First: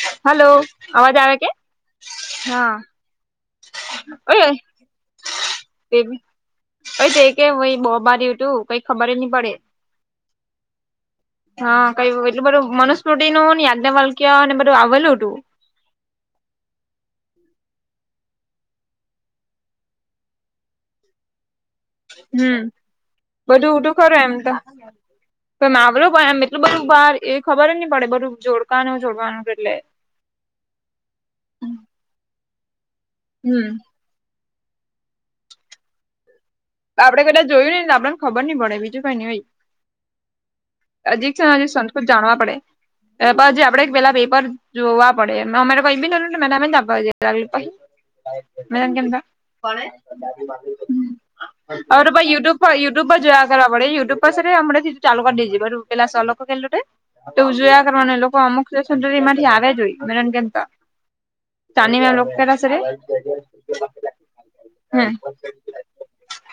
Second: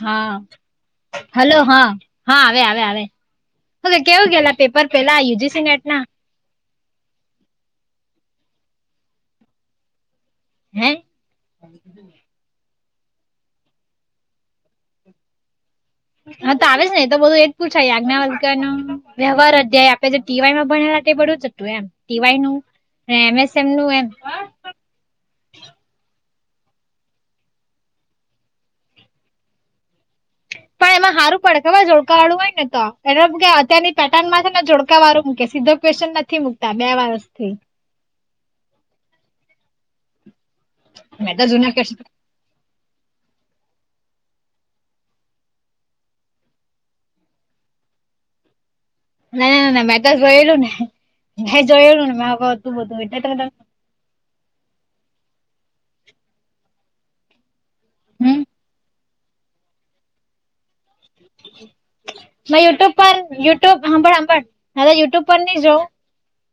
હા hello hello અવાજ આવે કે હલો હા આવે હા આવે આવે કેવું ગયેલા પેપર પેલા યુજીસી નેટના તો કેમ ભ બહુ બારું તું કઈ ખબર નહી પડે હે હા કઈ એટલું બધું મન [unintelligible] વાલ્ક્ય ને બધું આવેલું હતું. હા તો આવે જ ને તો બધું એ જ પૂછાય આજ્ઞા વલકા નો વ્યવહાર અધ્યાય આપે છે. ટીવાયમાં ભણેલા તે બધું જ હતું એમ. ટીવાય હમ નું બધું એમએસએમ નું ઊટું કરું એમ તો તો એ મા આવડમ એટલું બધું બહાર એ ખબર જ નહી પડે બધું જોડકાનું જોડવાનું એટલે પણ એમાં સારું પડે ખબર જોળકાવાળું હોય ને તો એ હમ અત્યારની પેટર્નમાં ને જોડકા વાળ મૂકે સીધો ક્વેશ્ન નથી મૂકે આપડે પેલા જોયું ને આપડ ખબર નહીં પડે બીજું કઈ ની હોય અજીક મેં તો છેન અજી જૂના ક્વેશ્ચન સંસ્કૃત જાણવા પડે. પછી આપડે એક પેલા પેપર જોવા પડે અમે કઈ બી નતો તો મેં તો આપવા જેય લાગલી પહી મેં એમ કેમ તો. ના ના મેં તો જોયેલું ને. મેં હવે જોયેલું તો ને મેં ભાઈ યુટ્યુબ હતું પર બધું યુટ્યુબ પર એટલે તમે જોયા કરવા પડે યુટ્યુબ પસી તહી હમણેથી જ ચાલુકર દેજે બરું પેલા સર લોકો કરલુ તે તેવું જોયા કરવાનું હમ અમુક દે તો તેમાંથી આવે જો હોય મેં તને કેમતો. શાનીવાલુ લોક પેલા મેં શે તે યુટ્યુબ પર યુટ્યુબ હાંભળ હાંભળ હવે હમ્મ. યુટ્યુબ પર ની જોઉં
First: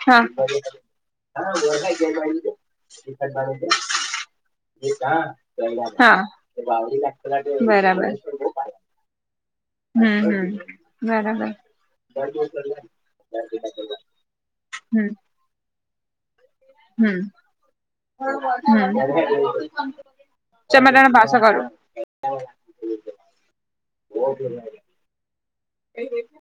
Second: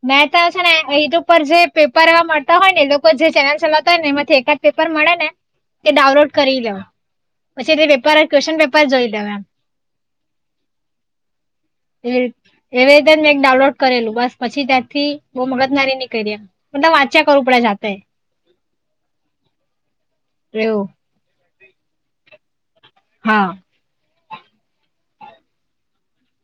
હ મેં તો છે ને યુટ્યુબ ઉપર જે પેપર એવા મળતાં હોય ને એ લોકો જે ચેનલ ચલાવતાં હોય ને એમાંથી એકાદ પેપર મળે ને તે ડાઉનલોડ કરી હા લેવું પછી તે પેપર ક્વેશ્ચન પેપર જોઈ લેવ એમ. હા હા બરાબર. એવી રીતે જ મેં એક ડાઉનલોડ કરેલું બસ પછી ત્યારથી બઉ મગજ ની કયરી એમ. મતલબ હમ્મ વાંચ્યા કરવું પડે જાતે હમ્મ. ચલ એવું મેં તને પાછો કરું. હા. ઓ